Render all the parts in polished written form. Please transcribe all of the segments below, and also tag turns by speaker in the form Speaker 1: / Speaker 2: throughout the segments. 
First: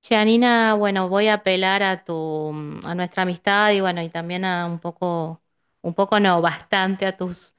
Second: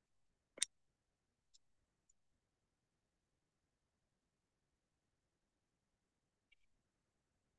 Speaker 1: Che, Anina, bueno, voy a apelar a nuestra amistad, y bueno, y también a un poco no, bastante a tus,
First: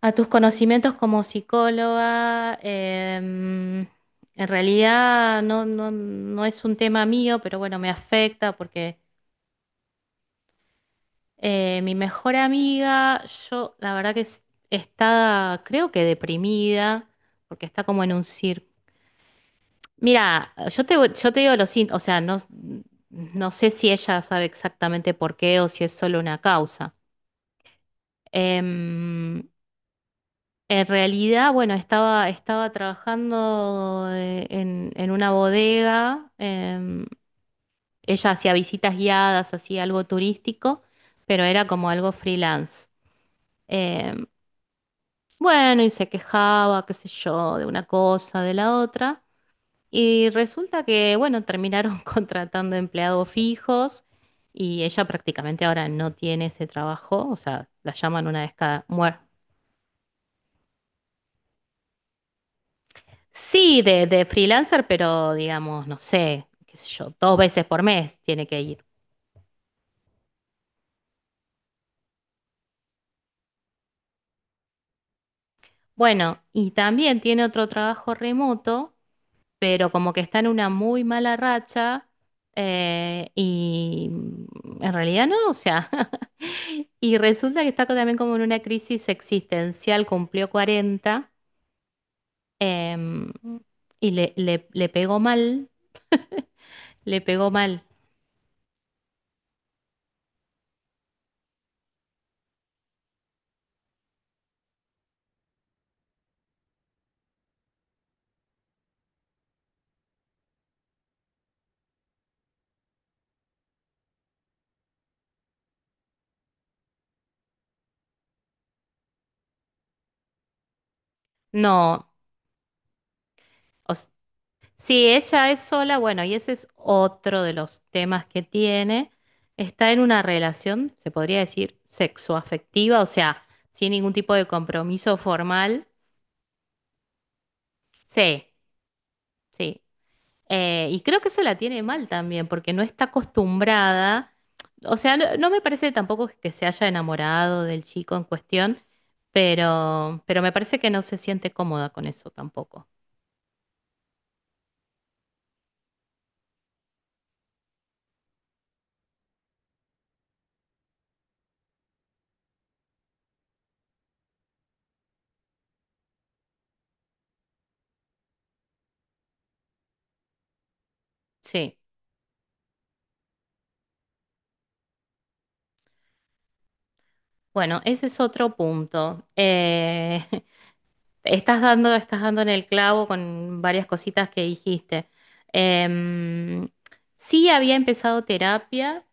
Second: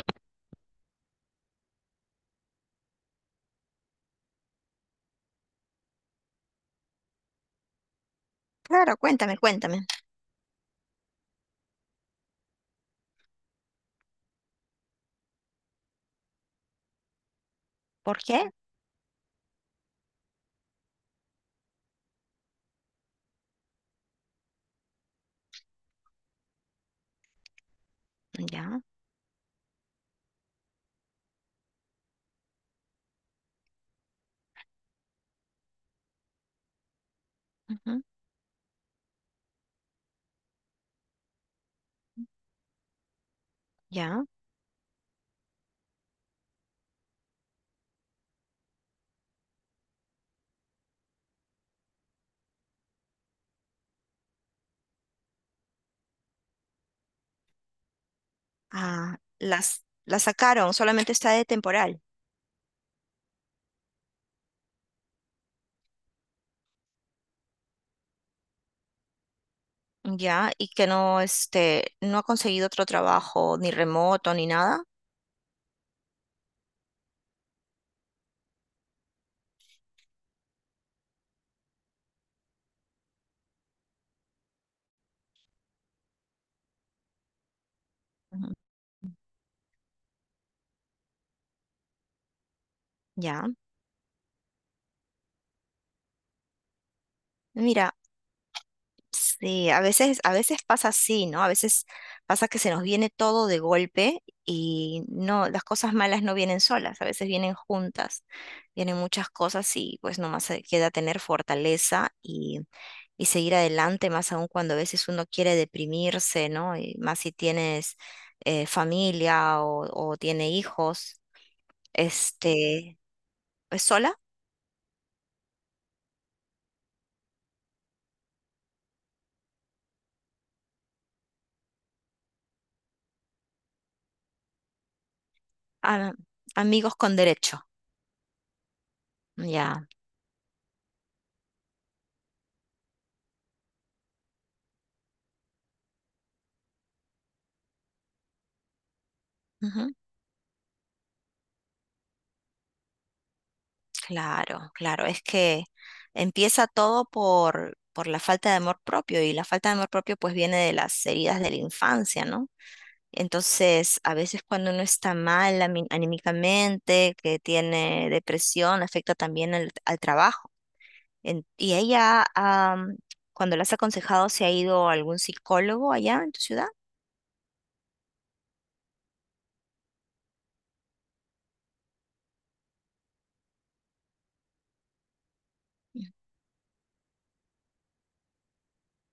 Speaker 1: a tus conocimientos como psicóloga. En realidad no es un tema mío, pero bueno, me afecta porque
Speaker 2: Claro, cuéntame, cuéntame.
Speaker 1: mi mejor amiga, yo la verdad que es- está, creo que, deprimida, porque está como en
Speaker 2: ¿Por
Speaker 1: un
Speaker 2: qué?
Speaker 1: círculo. Mira, yo te digo lo siguiente. O sea, no sé si ella sabe exactamente por qué o si es solo una causa.
Speaker 2: Ya,
Speaker 1: Em, en realidad, bueno, estaba trabajando en una bodega,
Speaker 2: ujú,
Speaker 1: ella hacía visitas guiadas, hacía algo turístico, pero era como algo freelance.
Speaker 2: ya.
Speaker 1: Em, bueno, y se quejaba, qué sé yo, de una cosa, de la otra. Y resulta que, bueno, terminaron contratando empleados fijos, y ella prácticamente ahora no tiene ese trabajo. O sea, la llaman una vez cada...
Speaker 2: Ah,
Speaker 1: muer-
Speaker 2: la sacaron, solamente está de temporal.
Speaker 1: Sí, de freelancer, pero digamos, no sé, qué sé yo, 2 veces por mes tiene que ir.
Speaker 2: Ya, y que no, este, no ha conseguido otro trabajo, ni remoto, ni nada.
Speaker 1: Bueno, y también tiene otro trabajo remoto, pero como que está en una muy mala racha, y en realidad no, o sea, y resulta que está también como en
Speaker 2: Ujú,
Speaker 1: una crisis existencial. Cumplió 40, em,
Speaker 2: ya.
Speaker 1: y le pegó mal, le pegó mal.
Speaker 2: Mira. Sí, a veces pasa así, ¿no? A veces pasa que se nos viene todo de golpe y no, las cosas malas no vienen solas, a veces vienen juntas, vienen muchas cosas y pues nomás se queda tener fortaleza y seguir adelante, más aún cuando a veces uno quiere deprimirse, ¿no? Y más si tienes familia o tiene hijos,
Speaker 1: No,
Speaker 2: este, es
Speaker 1: o s-
Speaker 2: sola,
Speaker 1: si ella es sola, bueno, y ese es otro de los temas que tiene. Está en una relación, se podría decir, sexoafectiva, o sea, sin ningún tipo de compromiso formal.
Speaker 2: a- amigos con derecho,
Speaker 1: Sí. Sí.
Speaker 2: ya.
Speaker 1: Y creo que se la tiene mal también, porque no está acostumbrada. O sea, no me parece tampoco que se haya enamorado del chico en cuestión,
Speaker 2: Ujú.
Speaker 1: pero, me parece que no se siente cómoda con eso tampoco.
Speaker 2: Claro, claro, es que empieza todo por la falta de amor propio y la falta de amor propio pues viene de las heridas de la infancia, ¿no? Entonces, a veces cuando uno está mal anímicamente, que tiene depresión, afecta también al trabajo. ¿Y
Speaker 1: Sí,
Speaker 2: ella, cuando la has aconsejado, se ha ido a algún psicólogo allá en tu ciudad?
Speaker 1: bueno, ese es otro punto. Estás dando en el clavo con varias cositas que dijiste. Em, sí, había empezado terapia,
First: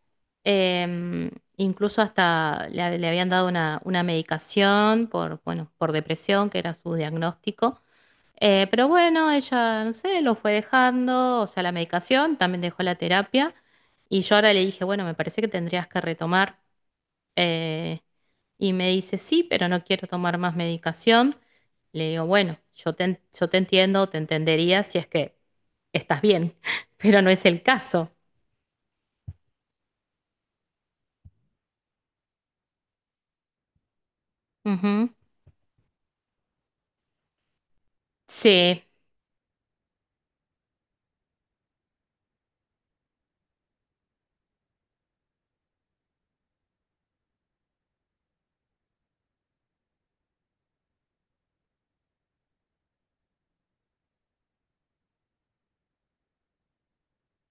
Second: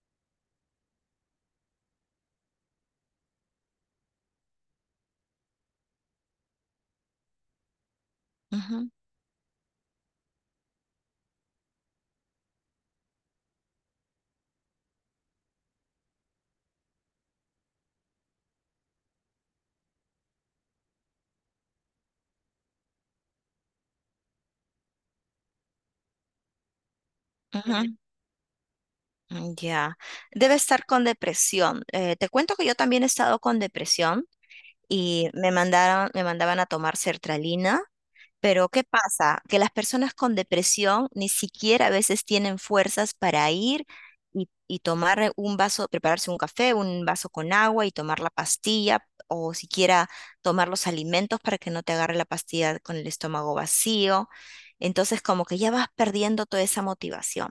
Speaker 1: em, incluso hasta le habían dado una medicación por, bueno, por depresión, que era su diagnóstico. Pero
Speaker 2: Ujú,
Speaker 1: bueno, ella, no sé, lo fue dejando, o sea, la medicación. También dejó la terapia. Y yo ahora le dije, bueno, me parece que tendrías que retomar. Eh, y me dice, sí, pero no quiero tomar más medicación. Le digo, bueno, yo te entiendo, te entendería si es que estás bien, pero no es el
Speaker 2: ujú,
Speaker 1: caso.
Speaker 2: mm, ya. Debe estar con depresión. Te cuento que yo también he estado con depresión
Speaker 1: Ujú.
Speaker 2: y me mandaban a tomar sertralina. Pero
Speaker 1: Sí.
Speaker 2: ¿qué pasa? Que las personas con depresión ni siquiera a veces tienen fuerzas para ir y tomar un vaso, prepararse un café, un vaso con agua y tomar la pastilla o siquiera tomar los alimentos para que no te agarre la pastilla con el estómago vacío. Entonces como que ya vas perdiendo toda esa motivación.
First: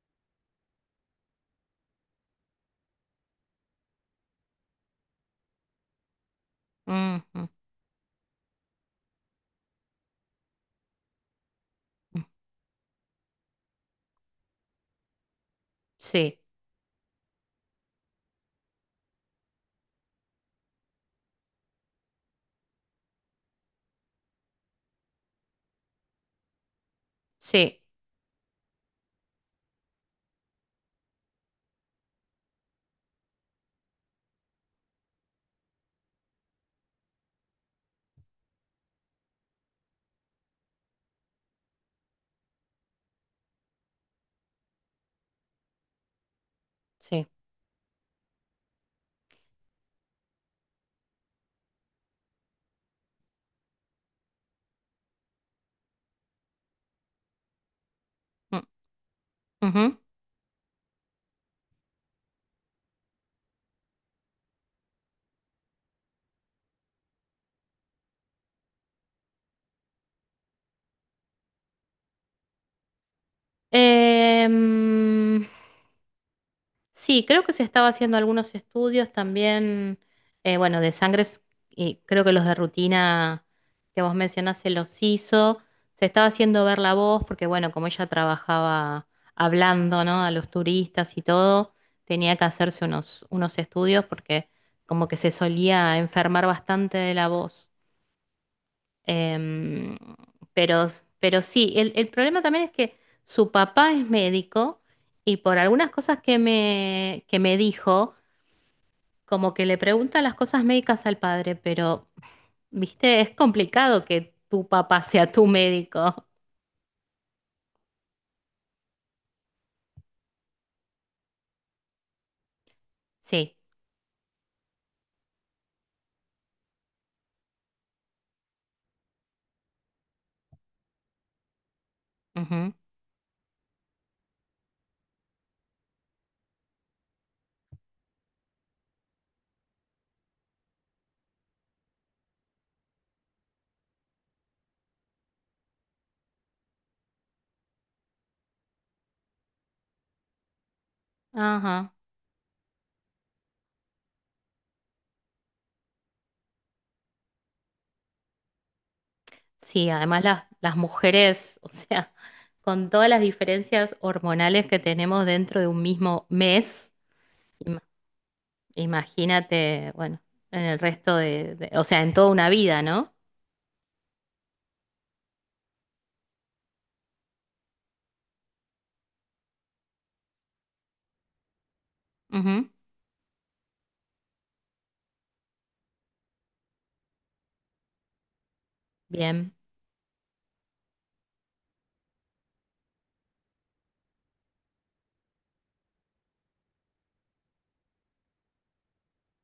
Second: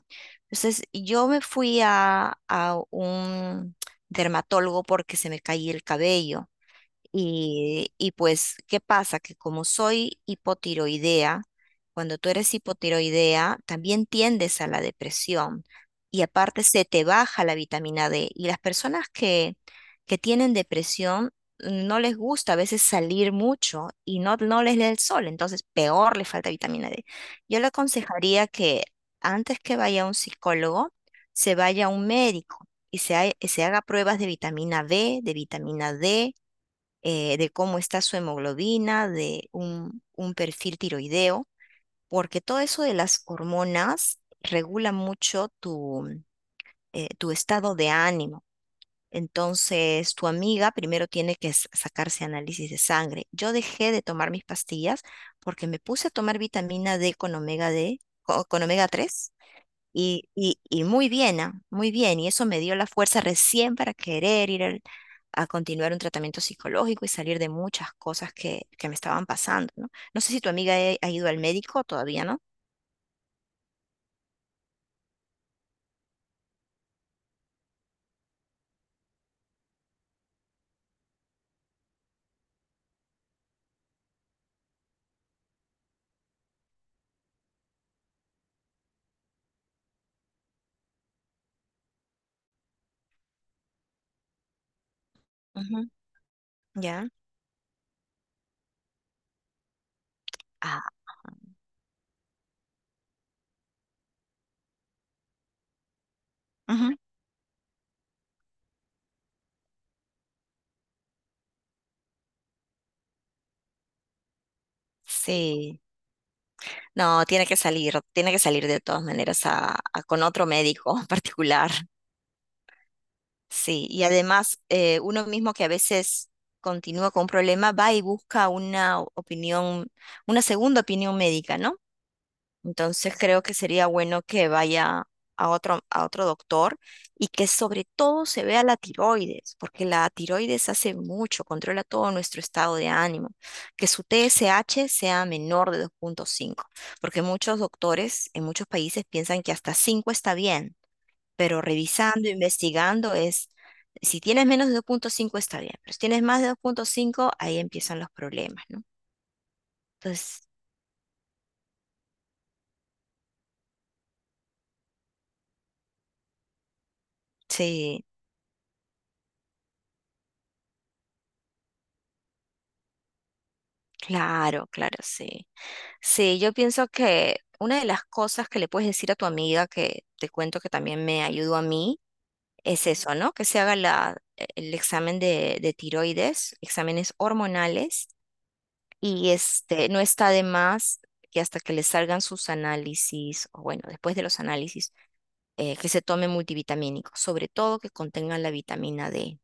Speaker 2: Entonces yo me fui a un dermatólogo porque se me caía el cabello
Speaker 1: Ujú.
Speaker 2: y pues, ¿qué pasa? Que como soy hipotiroidea, cuando tú eres hipotiroidea, también tiendes a la depresión y
Speaker 1: Sí.
Speaker 2: aparte se te baja la vitamina D. Y las personas que tienen depresión no les gusta a veces salir mucho y no, no les da el sol, entonces peor les falta vitamina D. Yo le
Speaker 1: Sí.
Speaker 2: aconsejaría que antes que vaya a un psicólogo, se vaya a un médico y se haga pruebas de vitamina B, de vitamina D de cómo está su hemoglobina, de un perfil tiroideo, porque todo eso de las hormonas regula mucho tu, eh,
Speaker 1: Sí.
Speaker 2: tu estado de ánimo. Entonces, tu amiga primero tiene que sacarse análisis de sangre. Yo dejé de tomar mis pastillas porque me puse a tomar vitamina D con omega D,
Speaker 1: Mm,
Speaker 2: con omega 3.
Speaker 1: ujú.
Speaker 2: Y muy bien, ah, muy bien. Y eso me dio la fuerza recién para querer ir a continuar un tratamiento psicológico y salir de muchas cosas que me estaban pasando, ¿no? No sé si tu amiga ha ido al médico todavía, ¿no?
Speaker 1: Em, Sí, creo que se estaba haciendo algunos estudios también, bueno, de sangre, y creo que los de rutina que vos mencionás se los hizo. Se estaba haciendo ver la voz, porque bueno, como ella trabajaba hablando, ¿no? A los turistas y todo, tenía que hacerse unos estudios porque como que se
Speaker 2: Ujú.
Speaker 1: solía enfermar bastante
Speaker 2: ¿Ya?
Speaker 1: de la voz. Em, pero,
Speaker 2: Ah,
Speaker 1: pero sí, el problema también es que su papá es médico, y por algunas cosas que
Speaker 2: ujú,
Speaker 1: me, que me dijo, como que le pregunta las cosas médicas al padre. Pero, viste, es complicado que tu papá sea tu
Speaker 2: sí.
Speaker 1: médico.
Speaker 2: No, tiene que salir de todas maneras con otro médico particular.
Speaker 1: Sí.
Speaker 2: Sí, y además uno mismo que a veces continúa con un problema va y busca una opinión, una segunda opinión médica, ¿no?
Speaker 1: Ujú.
Speaker 2: Entonces creo que sería bueno que vaya a otro doctor y que sobre todo se vea la tiroides, porque la tiroides hace mucho, controla todo nuestro estado de ánimo. Que su TSH sea menor de 2,5 porque muchos doctores en muchos países piensan que hasta 5 está bien, pero
Speaker 1: Ajá.
Speaker 2: revisando, investigando es, si tienes menos de 2,5 está bien, pero si tienes más de 2,5 ahí empiezan los problemas, ¿no?
Speaker 1: Sí, además
Speaker 2: Entonces,
Speaker 1: las mujeres, o sea, con todas las diferencias hormonales que tenemos dentro de un mismo mes.
Speaker 2: sí,
Speaker 1: Imagínate, bueno, en el resto de, o sea, en toda una vida, ¿no?
Speaker 2: claro, claro, sí. Sí, yo pienso que una de las cosas que le puedes decir a tu amiga, que te cuento que también me ayudó a mí,
Speaker 1: Ujú.
Speaker 2: es eso, ¿no? Que se haga el examen de tiroides, exámenes hormonales, y
Speaker 1: Bien.
Speaker 2: este, no está de más que hasta que le salgan sus análisis, o bueno, después de los análisis, que se tome multivitamínicos, sobre todo que contengan la vitamina D.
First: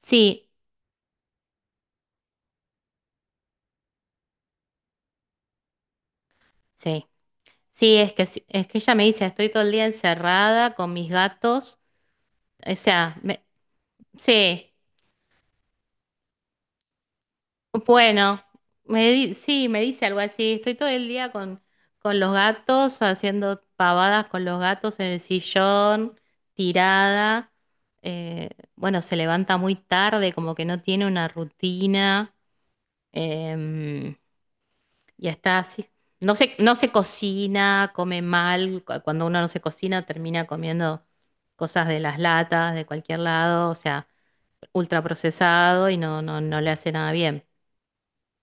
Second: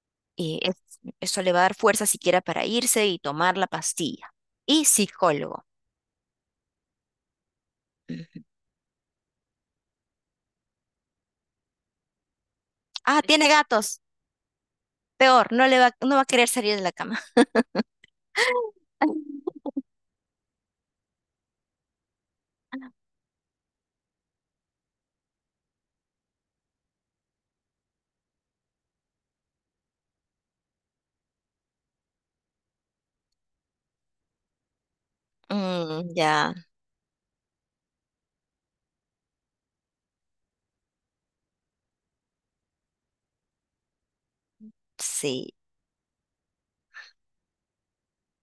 Speaker 1: Sí,
Speaker 2: Y eso le va a dar fuerza siquiera para irse y tomar la pastilla. Y psicólogo.
Speaker 1: sí. Sí, es que
Speaker 2: Ujú.
Speaker 1: es que ella me dice, estoy todo el día encerrada con mis gatos. O sea,
Speaker 2: Ah, tiene gatos.
Speaker 1: sí,
Speaker 2: Peor, no va a querer salir de la cama.
Speaker 1: bueno, sí, me dice algo así, estoy todo el día con, los gatos, haciendo pavadas con los gatos en el sillón, tirada. Eh, bueno, se levanta muy tarde, como que no tiene una rutina. Em, Ya está así.
Speaker 2: Mm,
Speaker 1: No se,
Speaker 2: ya,
Speaker 1: no se cocina, come mal. Cuando uno no se cocina, termina comiendo cosas de las latas, de cualquier lado. O sea, ultra
Speaker 2: sí.
Speaker 1: procesado, y no le hace nada bien.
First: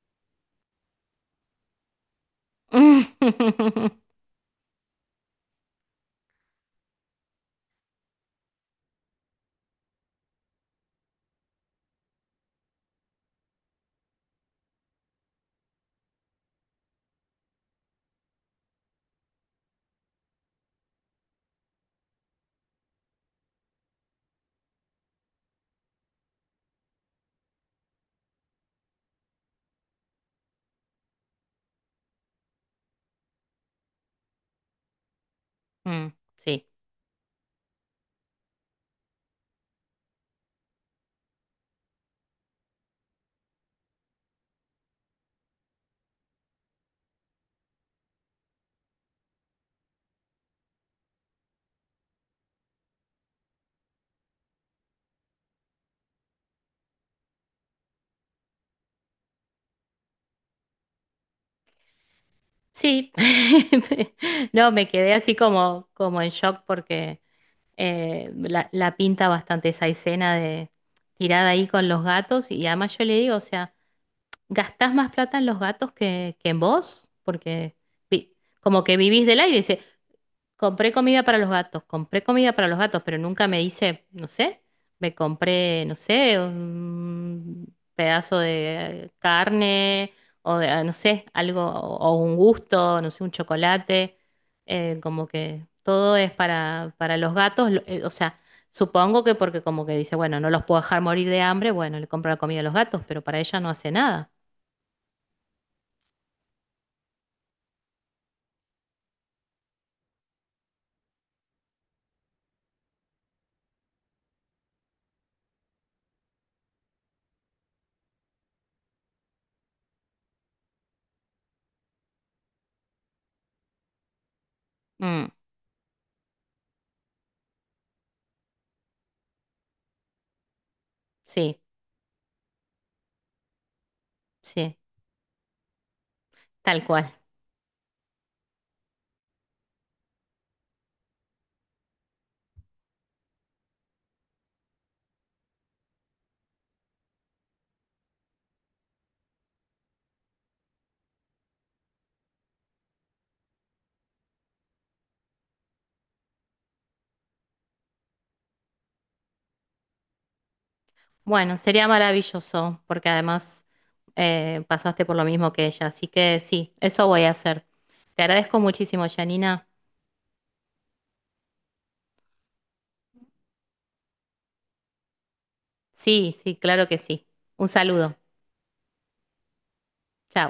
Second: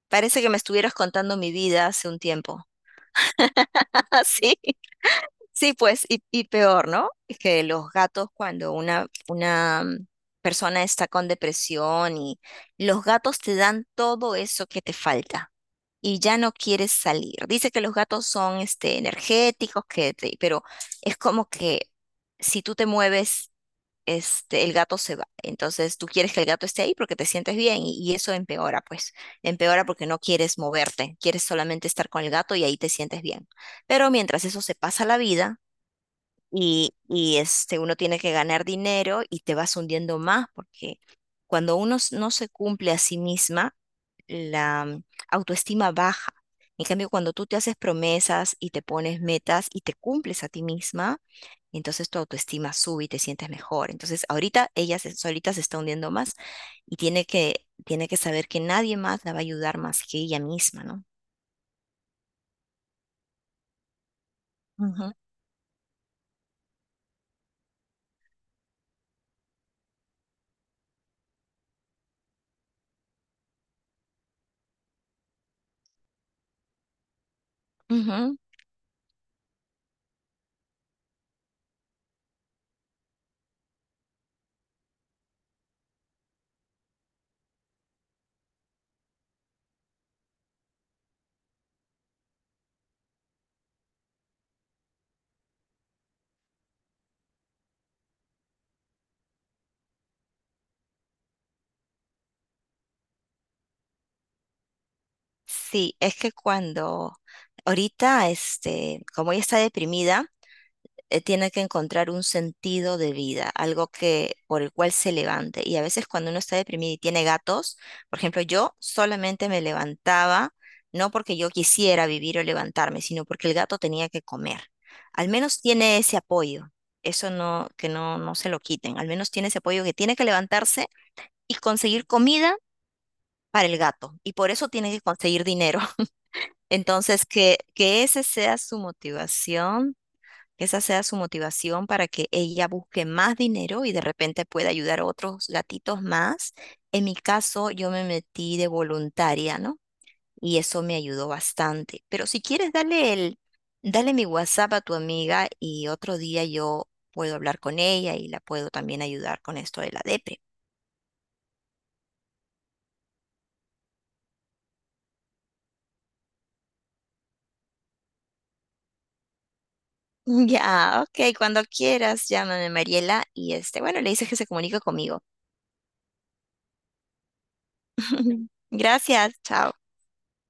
Speaker 2: Parece que me estuvieras contando mi vida hace un tiempo. Ah, sí, sí, pues, y peor, ¿no? Es que los gatos, cuando una persona está con depresión y los gatos te dan todo eso que te falta y ya no quieres salir. Dice que los gatos son, este, energéticos, pero es como que si tú te mueves este, el gato se va. Entonces tú quieres que el gato esté ahí porque te sientes bien y eso empeora, pues, empeora porque no quieres moverte, quieres solamente estar con el gato y ahí te sientes bien. Pero mientras eso se pasa la vida
Speaker 1: Mm, sí,
Speaker 2: y este, uno tiene que ganar dinero y te vas hundiendo más porque cuando uno no se cumple a sí misma, la autoestima baja. En cambio, cuando tú te haces promesas y te pones metas y te cumples a ti misma, entonces tu autoestima sube y te sientes mejor. Entonces, ahorita ella solita se está hundiendo más y tiene que saber que nadie más la va a ayudar más que ella misma, ¿no?
Speaker 1: sí. No, me
Speaker 2: Ujú,
Speaker 1: quedé así como, en shock, porque la pinta bastante esa escena de tirada ahí con los gatos. Y además yo le digo, o sea, gastás más plata en los gatos que en vos, porque vi-
Speaker 2: ujú.
Speaker 1: como que vivís del aire. Dice, compré comida para los gatos, compré comida para los gatos, pero nunca me dice, no sé, me compré, no sé, un pedazo de carne, o de, no sé, algo, o, un gusto, no sé, un chocolate. Como que todo es para, los gatos, o sea. Supongo que porque como que dice, bueno, no los puedo dejar morir de hambre, bueno, le compro la comida a los gatos, pero para ella no hace nada.
Speaker 2: Sí, es que cuando ahorita, este, como ella está deprimida, tiene que encontrar un sentido de vida, algo que por el cual se levante. Y a veces cuando uno está deprimido y tiene gatos, por ejemplo, yo solamente me levantaba, no porque yo quisiera vivir o levantarme, sino porque el gato tenía que comer. Al
Speaker 1: Mm.
Speaker 2: menos tiene ese apoyo. Eso no, que no, no se lo quiten. Al menos tiene ese apoyo que tiene que levantarse y
Speaker 1: Sí,
Speaker 2: conseguir comida para el gato. Y por eso
Speaker 1: sí,
Speaker 2: tiene que conseguir dinero.
Speaker 1: tal cual.
Speaker 2: Entonces, que ese sea su motivación, esa sea su motivación para que ella busque más dinero y de repente pueda ayudar a otros gatitos más. En mi caso, yo me metí de voluntaria, ¿no? Y eso me ayudó bastante. Pero si quieres, dale mi WhatsApp a tu amiga y otro día yo puedo hablar con ella y la puedo también ayudar con esto de la depre.
Speaker 1: Bueno, sería maravilloso, porque además pasaste por lo mismo que ella, así que sí, eso voy a hacer. Te agradezco muchísimo, Janina.
Speaker 2: Ya, ok, cuando quieras, llámame Mariela y este, bueno, le dices que se comunique conmigo.
Speaker 1: Sí, sí, claro que sí. Un saludo.
Speaker 2: Gracias, chao.
Speaker 1: Chao.